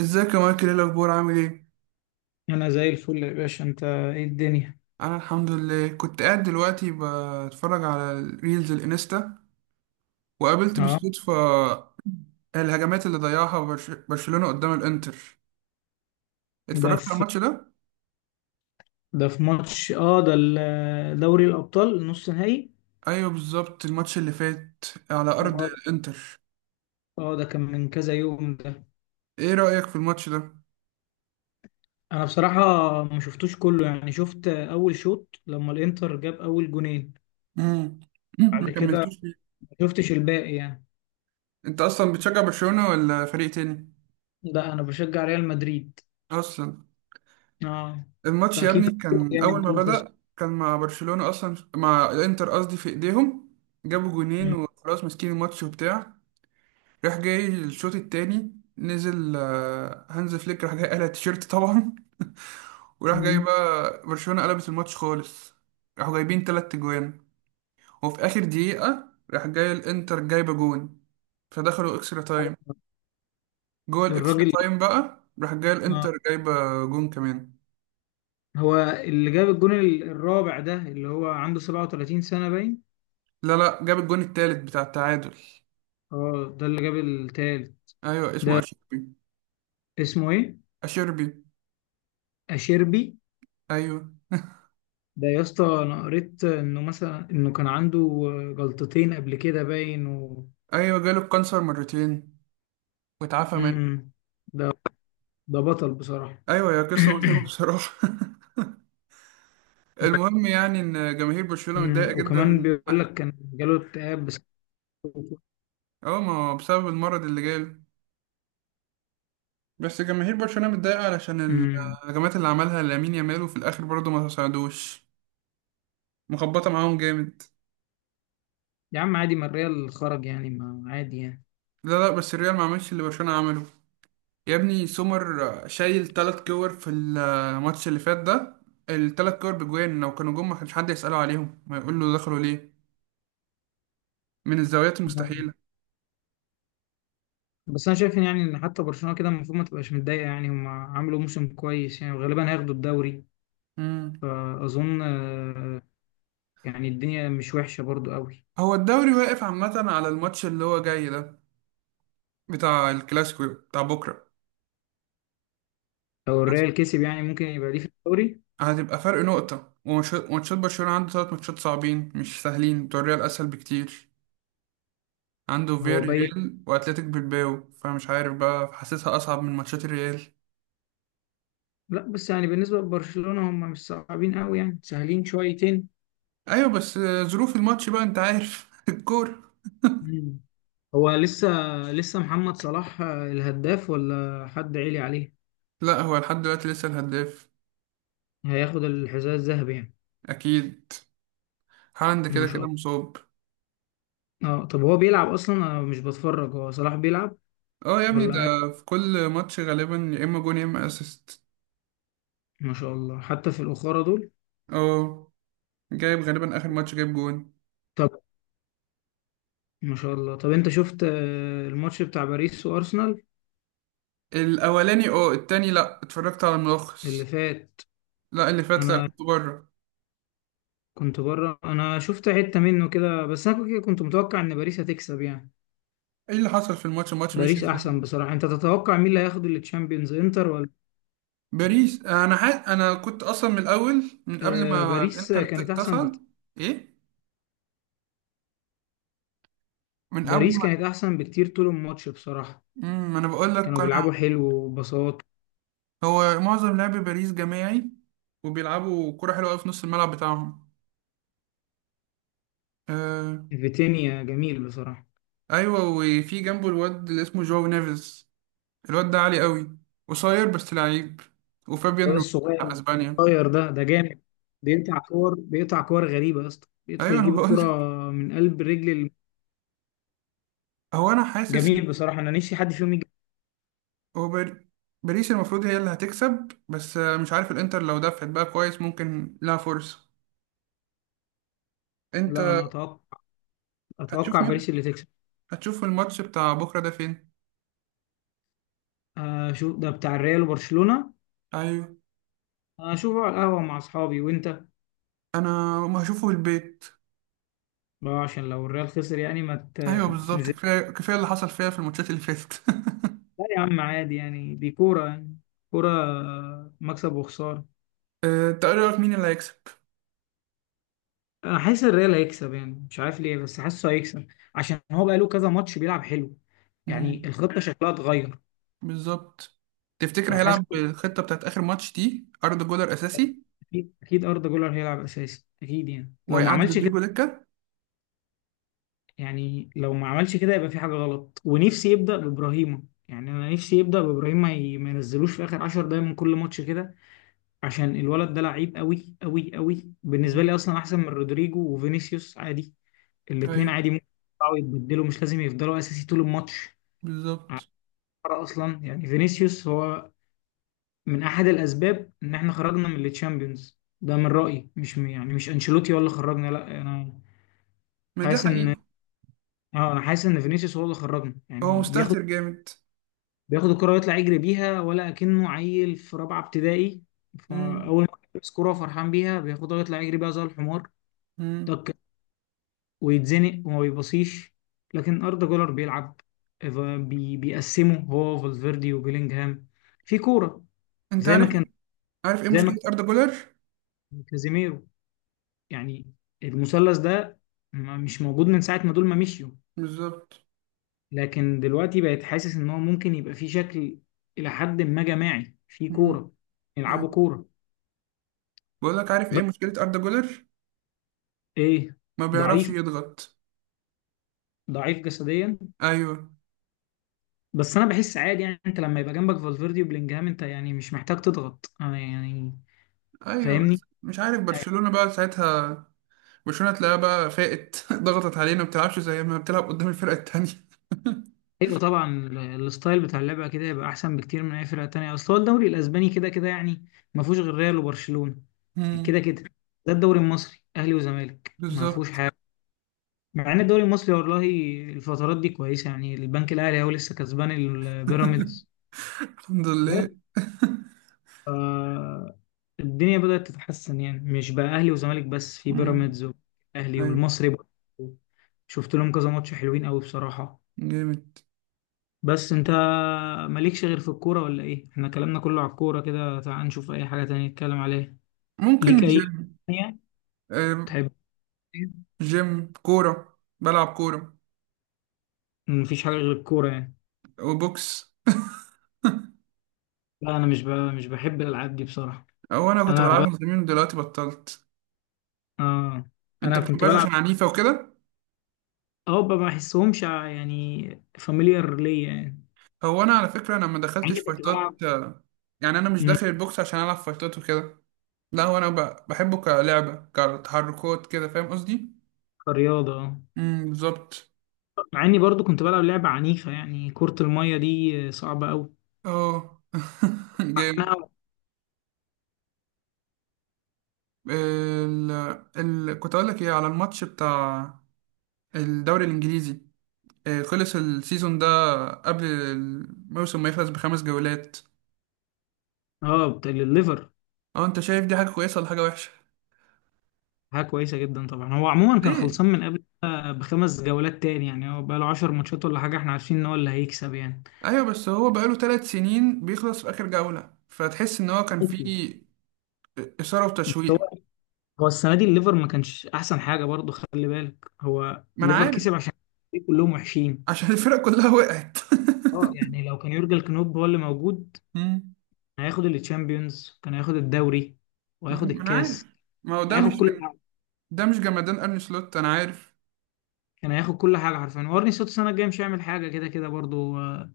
ازيك يا مايكل؟ ايه الاخبار؟ عامل ايه؟ انا زي الفل يا باشا، انت ايه الدنيا؟ انا الحمد لله. كنت قاعد دلوقتي بتفرج على الريلز الانستا وقابلت اه بالصدفه الهجمات اللي ضيعها برشلونه قدام الانتر. ده اتفرجت على في الماتش ده. ده في ماتش، ده دوري الابطال نص نهائي. ايوه بالظبط، الماتش اللي فات على ارض اه ده الانتر. اه، ده كان من كذا يوم ده. ايه رايك في الماتش ده؟ انا بصراحه ما شفتوش كله، يعني شفت اول شوط لما الانتر جاب اول جونين. امم ما بعد كده كملتوش ليه؟ ما شفتش الباقي يعني. انت اصلا بتشجع برشلونه ولا فريق تاني؟ لا، انا بشجع ريال مدريد. اصلا اه. الماتش يا فاكيد ابني كان اول يعني ما ما خسر. بدأ كان مع برشلونة، اصلا مع الانتر قصدي، في ايديهم. جابوا جونين مم. وخلاص، ماسكين الماتش وبتاع. راح جاي الشوط التاني، نزل هانز فليك، راح جاي قلع التيشيرت طبعا. وراح جاي مم. بقى برشلونة قلبت الماتش خالص، راحوا جايبين تلات جوان. وفي اخر دقيقة راح جاي الانتر جايبة جون، فدخلوا اكسترا تايم. جوه الاكسترا الراجل، تايم بقى راح جاي آه. الانتر جايبة جون كمان. هو اللي جاب الجون الرابع ده، اللي هو عنده 37 سنة باين. لا لا، جاب الجون التالت بتاع التعادل. اه، ده اللي جاب التالت. ايوه اسمه ده اشيربي. اسمه ايه؟ اشيربي. اشيربي. ايوه. ده يا اسطى انا قريت انه مثلا، انه كان عنده جلطتين قبل كده باين ايوه جاله الكانسر مرتين واتعافى منه. مم. ده ده بطل بصراحة. ايوه، يا قصه مؤلمه بصراحه. المهم يعني ان جماهير برشلونه مم. متضايقه وكمان جدا. بيقول لك كان جاله اكتئاب بس. اه ما هو بسبب المرض اللي جاله. بس جماهير برشلونه متضايقه علشان مم. الهجمات اللي عملها لامين يامال وفي الاخر برضه ما ساعدوش، مخبطه معاهم جامد. يا عم عادي، ما الريال خرج يعني، ما عادي يعني. لا لا، بس الريال ما عملش اللي برشلونه عمله. يا ابني سومر شايل تلات كور في الماتش اللي فات ده، التلات كور بجوان، لو كانوا جم ما كانش حد يسأله عليهم، ما يقول له دخلوا ليه من الزاويات مم. المستحيلة. بس انا شايف إن، يعني ان حتى برشلونة كده المفروض ما تبقاش متضايقة، يعني هم عملوا موسم كويس يعني، وغالبا هياخدوا الدوري. مم. فاظن، يعني الدنيا مش وحشة برضو قوي. هو الدوري واقف عامة على الماتش اللي هو جاي ده، بتاع الكلاسيكو بتاع بكرة. لو الريال كسب يعني ممكن يبقى ليه في الدوري. هتبقى فرق نقطة وماتشات برشلونة عنده تلات ماتشات صعبين مش سهلين، بتوع الريال أسهل بكتير. عنده هو بايت. فياريال وأتلتيك بالباو، فمش عارف بقى، حاسسها أصعب من ماتشات الريال. لا، بس يعني بالنسبة لبرشلونة هم مش صعبين قوي يعني، سهلين شويتين. أيوة بس ظروف الماتش بقى أنت عارف الكورة. مم. هو لسه لسه محمد صلاح الهداف ولا حد عالي عليه؟ لا هو لحد دلوقتي لسه الهداف. هياخد الحذاء الذهبي يعني. اكيد. هالاند كده ما شاء كده الله. مصاب. اه، طب هو بيلعب اصلا؟ انا مش بتفرج. هو صلاح بيلعب اه يا ابني ولا قاعد؟ ده في كل ماتش غالبا يا اما جون يا اما اسيست. ما شاء الله، حتى في الأخرى دول. اه جايب غالبا، اخر ماتش جايب جون. طب ما شاء الله، طب انت شفت الماتش بتاع باريس وارسنال الاولاني اه، التاني لا اتفرجت على اللي الملخص. فات؟ لا اللي فات لا، انا كنت بره. كنت بره، انا شفت حتة منه كده بس، انا كده كنت متوقع ان باريس هتكسب يعني. ايه اللي حصل في الماتش؟ الماتش مشي باريس ازاي؟ احسن بصراحة. انت تتوقع مين اللي هياخد التشامبيونز، انتر ولا باريس؟ باريس. انا حاسس، انا كنت اصلا من الاول، من قبل آه، ما باريس الانتر كانت احسن تصعد. بكتير. ايه؟ من قبل باريس ما كانت احسن بكتير طول الماتش بصراحة. ما انا بقول كانوا لك انا. بيلعبوا حلو وبساط. هو معظم لعب باريس جماعي وبيلعبوا كرة حلوة أوي في نص الملعب بتاعهم. آه. فيتينيا جميل بصراحة. أيوة وفي جنبه الواد اللي اسمه جواو نيفيز، الواد ده عالي أوي، قصير بس لعيب. وفابيان الواد رو بتاع الصغير، أسبانيا. الصغير ده جامد. بيقطع كور، بيقطع كور غريبة يا اسطى، بيدخل أيوة أنا يجيب الكرة بقولك. من قلب رجل هو أنا حاسس إن جميل بصراحة. انا نفسي حد فيهم يجي. هو باريس المفروض هي اللي هتكسب، بس مش عارف الإنتر لو دفعت بقى كويس ممكن لها فرصة. أنت لا، انا هتشوف اتوقع باريس اللي تكسب. هتشوف الماتش بتاع بكرة ده فين؟ اشوف ده بتاع الريال وبرشلونة. أيوة، اشوفه على القهوة مع اصحابي. وانت؟ أنا ما هشوفه في البيت. عشان لو الريال خسر يعني ما ايوه تبقاش بالظبط، نزلت. كفايه كفايه اللي حصل فيها في الماتشات اللي فاتت. لا يا عم، عادي يعني، دي كورة يعني. كورة، مكسب وخسارة. انت ايه رايك؟ مين اللي هيكسب؟ انا حاسس الريال هيكسب يعني، مش عارف ليه بس حاسه هيكسب، عشان هو بقاله كذا ماتش بيلعب حلو، يعني مم، الخطة شكلها اتغير. بالظبط. تفتكر فحاسس، هيلعب بالخطه بتاعت اخر ماتش دي؟ اردا جولر اساسي اكيد أكيد اردا جولر هيلعب اساسي اكيد، يعني لو ما وهيقعد عملش كده، رودريجو دكه. يعني لو ما عملش كده يبقى في حاجة غلط. ونفسي يبدأ بإبراهيمة، يعني أنا نفسي يبدأ بإبراهيم، ما ينزلوش في آخر 10 دقايق من كل ماتش كده، عشان الولد ده لعيب قوي قوي قوي بالنسبة مم، لي، أصلا أحسن من رودريجو وفينيسيوس عادي. الاتنين ايوه عادي ممكن يطلعوا يتبدلوا، مش لازم يفضلوا أساسي طول الماتش. على بالظبط. فكرة أصلا، يعني فينيسيوس هو من أحد الأسباب إن إحنا خرجنا من التشامبيونز ده من رأيي، مش يعني مش أنشيلوتي هو اللي خرجنا، لا، أنا ما ده حاسس حقيقي. إن، اه انا حاسس ان فينيسيوس هو اللي خرجنا، هو يعني مستهتر جامد. بياخد الكرة ويطلع يجري بيها ولا أكنه عيل في رابعة ابتدائي. مم، فأول ما يلبس كرة فرحان بيها بياخدها ويطلع يجري بيها زي الحمار. مم. طك، ويتزنق وما بيبصيش. لكن أردا جولر بيلعب، ف- بي بيقسمه هو فالفيردي وبيلينجهام في كورة، انت زي ما عارف، كان عارف ايه زي مشكله ما اردا جولر؟ كان كازيميرو، يعني المثلث ده مش موجود من ساعة ما دول ما مشيوا. بالظبط. لكن دلوقتي بقيت حاسس إن هو ممكن يبقى في شكل إلى حد ما جماعي في مم، كورة، أيوة. يلعبوا كورة. بقول لك، عارف ايه مشكله اردا جولر؟ ايه؟ ما بيعرفش ضعيف، يضغط. ضعيف جسديا. ايوه. بس انا بحس عادي يعني، انت لما يبقى جنبك فالفيردي وبلينجهام انت يعني مش محتاج تضغط يعني. ايوه فاهمني. مش عارف برشلونه بقى ساعتها، برشلونة تلاقيها بقى فاقت ضغطت علينا، ما بتلعبش زي ما بتلعب قدام الفرقة التانية. ايوه طبعا، الستايل بتاع اللعبه كده يبقى احسن بكتير من اي فرقه تانية، اصل هو الدوري الاسباني كده كده يعني، ما فيهوش غير ريال وبرشلونه. مم. كده كده، ده الدوري المصري اهلي وزمالك ما فيهوش بالظبط. حاجه. مع ان الدوري المصري والله الفترات دي كويسه، يعني البنك الاهلي هو لسه كسبان البيراميدز. الحمد لله. آه، الدنيا بدأت تتحسن، يعني مش بقى أهلي وزمالك بس، في مم. بيراميدز والأهلي ايوه. والمصري برضه. شفت لهم كذا ماتش حلوين قوي بصراحة. جامد. بس انت مالكش غير في الكورة ولا ايه؟ احنا كلامنا كله على الكورة كده، تعال نشوف اي حاجة تانية نتكلم عليها. ليك ممكن اي جيم. تانية آه، تحب؟ جيم كورة، بلعب كورة مفيش حاجة غير الكورة يعني. وبوكس. لا، انا مش بحب الالعاب دي بصراحة. هو انا كنت انا ب... بلعبها زمان ودلوقتي بطلت. آه. انت انا كنت بتحبهاش عشان بلعب، عنيفة وكده. ما بحسهمش يعني، فاميليار ليا يعني. هو انا على فكرة انا ما مع دخلتش اني كنت بلعب. فايتات، يعني انا مش مم. داخل البوكس عشان العب فايتات وكده. لا هو انا بحبه كلعبة كتحركات كده، فاهم قصدي؟ كرياضة، آه. بالظبط. مع اني برضو كنت بلعب لعبة عنيفة يعني، كرة المية دي صعبة قوي. اه. جامد. عنها. ال... كنت اقول لك ايه على الماتش بتاع الدوري الانجليزي، خلص السيزون ده قبل الموسم ما يخلص ب5 جولات. اه، بتاع الليفر. اه انت شايف دي حاجة كويسة ولا حاجة وحشة؟ حاجة كويسة جدا طبعا. هو عموما كان ليه؟ خلصان من قبل ده بخمس جولات تاني، يعني هو بقى له 10 ماتشات ولا حاجة، احنا عارفين ان هو اللي هيكسب يعني. ايوه بس هو بقاله 3 سنين بيخلص في اخر جولة فتحس ان هو كان أوكي. فيه اثارة وتشويق. هو هو السنة دي الليفر ما كانش احسن حاجة برضو، خلي بالك هو ما انا الليفر عارف، كسب عشان كلهم وحشين. عشان الفرق كلها وقعت. اه، يعني لو كان يورجن كلوب هو اللي موجود مم. كان هياخد التشامبيونز، كان هياخد الدوري وهياخد مم. ما انا الكاس. عارف. ما هو كان ده مش هياخد كل ده مش جمدان ارني سلوت انا عارف. كان هياخد كل حاجه حرفيا، وارني سلوت السنه الجايه مش هيعمل حاجه كده كده برضو.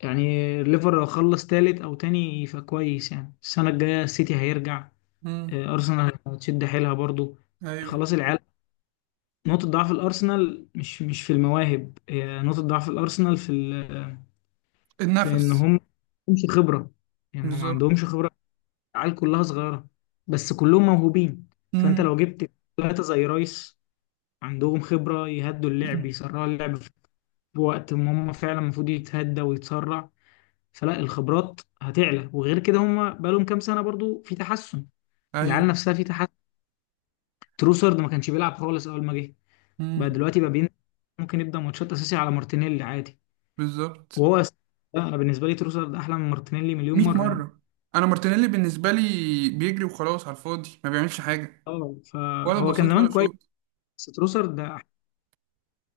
يعني الليفر لو خلص تالت او تاني فكويس، يعني السنه الجايه السيتي هيرجع. مم. ارسنال هتشد حيلها برضو. ايوه. خلاص العيال، نقطه ضعف الارسنال مش في المواهب، هي نقطه ضعف الارسنال في في ان النفس. هم ما عندهمش خبره، يعني ما بالظبط. عندهمش خبره. العيال كلها صغيره، بس كلهم موهوبين. فانت مم. لو جبت ثلاثه زي رايس عندهم خبره يهدوا اللعب، يسرعوا اللعب بوقت ما هم فعلا المفروض يتهدى ويتسرع، فلا الخبرات هتعلى. وغير كده هم بقالهم كام سنه برضو في تحسن، العيال ايوه. نفسها في تحسن. تروسرد ما كانش بيلعب خالص اول ما جه، بقى مم. دلوقتي بقى بين، ممكن يبدا ماتشات اساسي على مارتينيلي عادي. بالظبط. وهو لا، انا بالنسبه لي تروسرد احلى من مارتينيلي مليون 100 مره يعني. مره. انا مارتينيلي بالنسبه لي بيجري وخلاص على الفاضي، ما بيعملش حاجه، اه، ولا فهو كان بسيط زمان ولا كويس، شوط. بس تروسرد ده،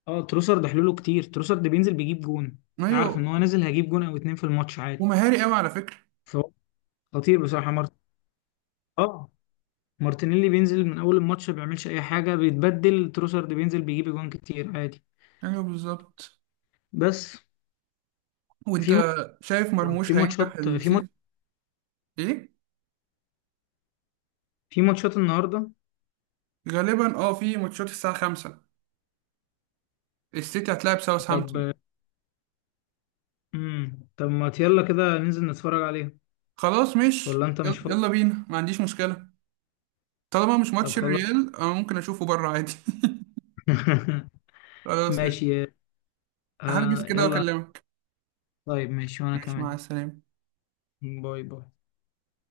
اه، تروسرد حلوله كتير. تروسرد بينزل بيجيب جون، ايوه. عارف ان هو نازل هيجيب جون او اتنين في الماتش عادي. ومهاري قوي على فكره. فهو خطير بصراحه، اه، مارتينيلي بينزل من اول الماتش ما بيعملش اي حاجه بيتبدل، تروسارد بينزل بيجيب اجوان كتير عادي. ايوه بالظبط. بس، وانت في ماتش شايف في مرموش هينجح ماتشات في ماتش السيزون؟ ايه؟ في ماتشات النهارده. غالبا اه في ماتشات الساعه 5 السيتي هتلاعب طب ساوثهامبتون. طب ما يلا كده ننزل نتفرج عليها. خلاص مش ولا انت يلا، مش فاضي؟ يلا بينا، ما عنديش مشكله. طالما مش طب ماتش خلاص. الريال انا ممكن اشوفه بره عادي. خلاص إيه. ماشي، هلبس آه، كده يلا. واكلمك. طيب ماشي، وانا ماشي مع كمان. السلامه. باي باي.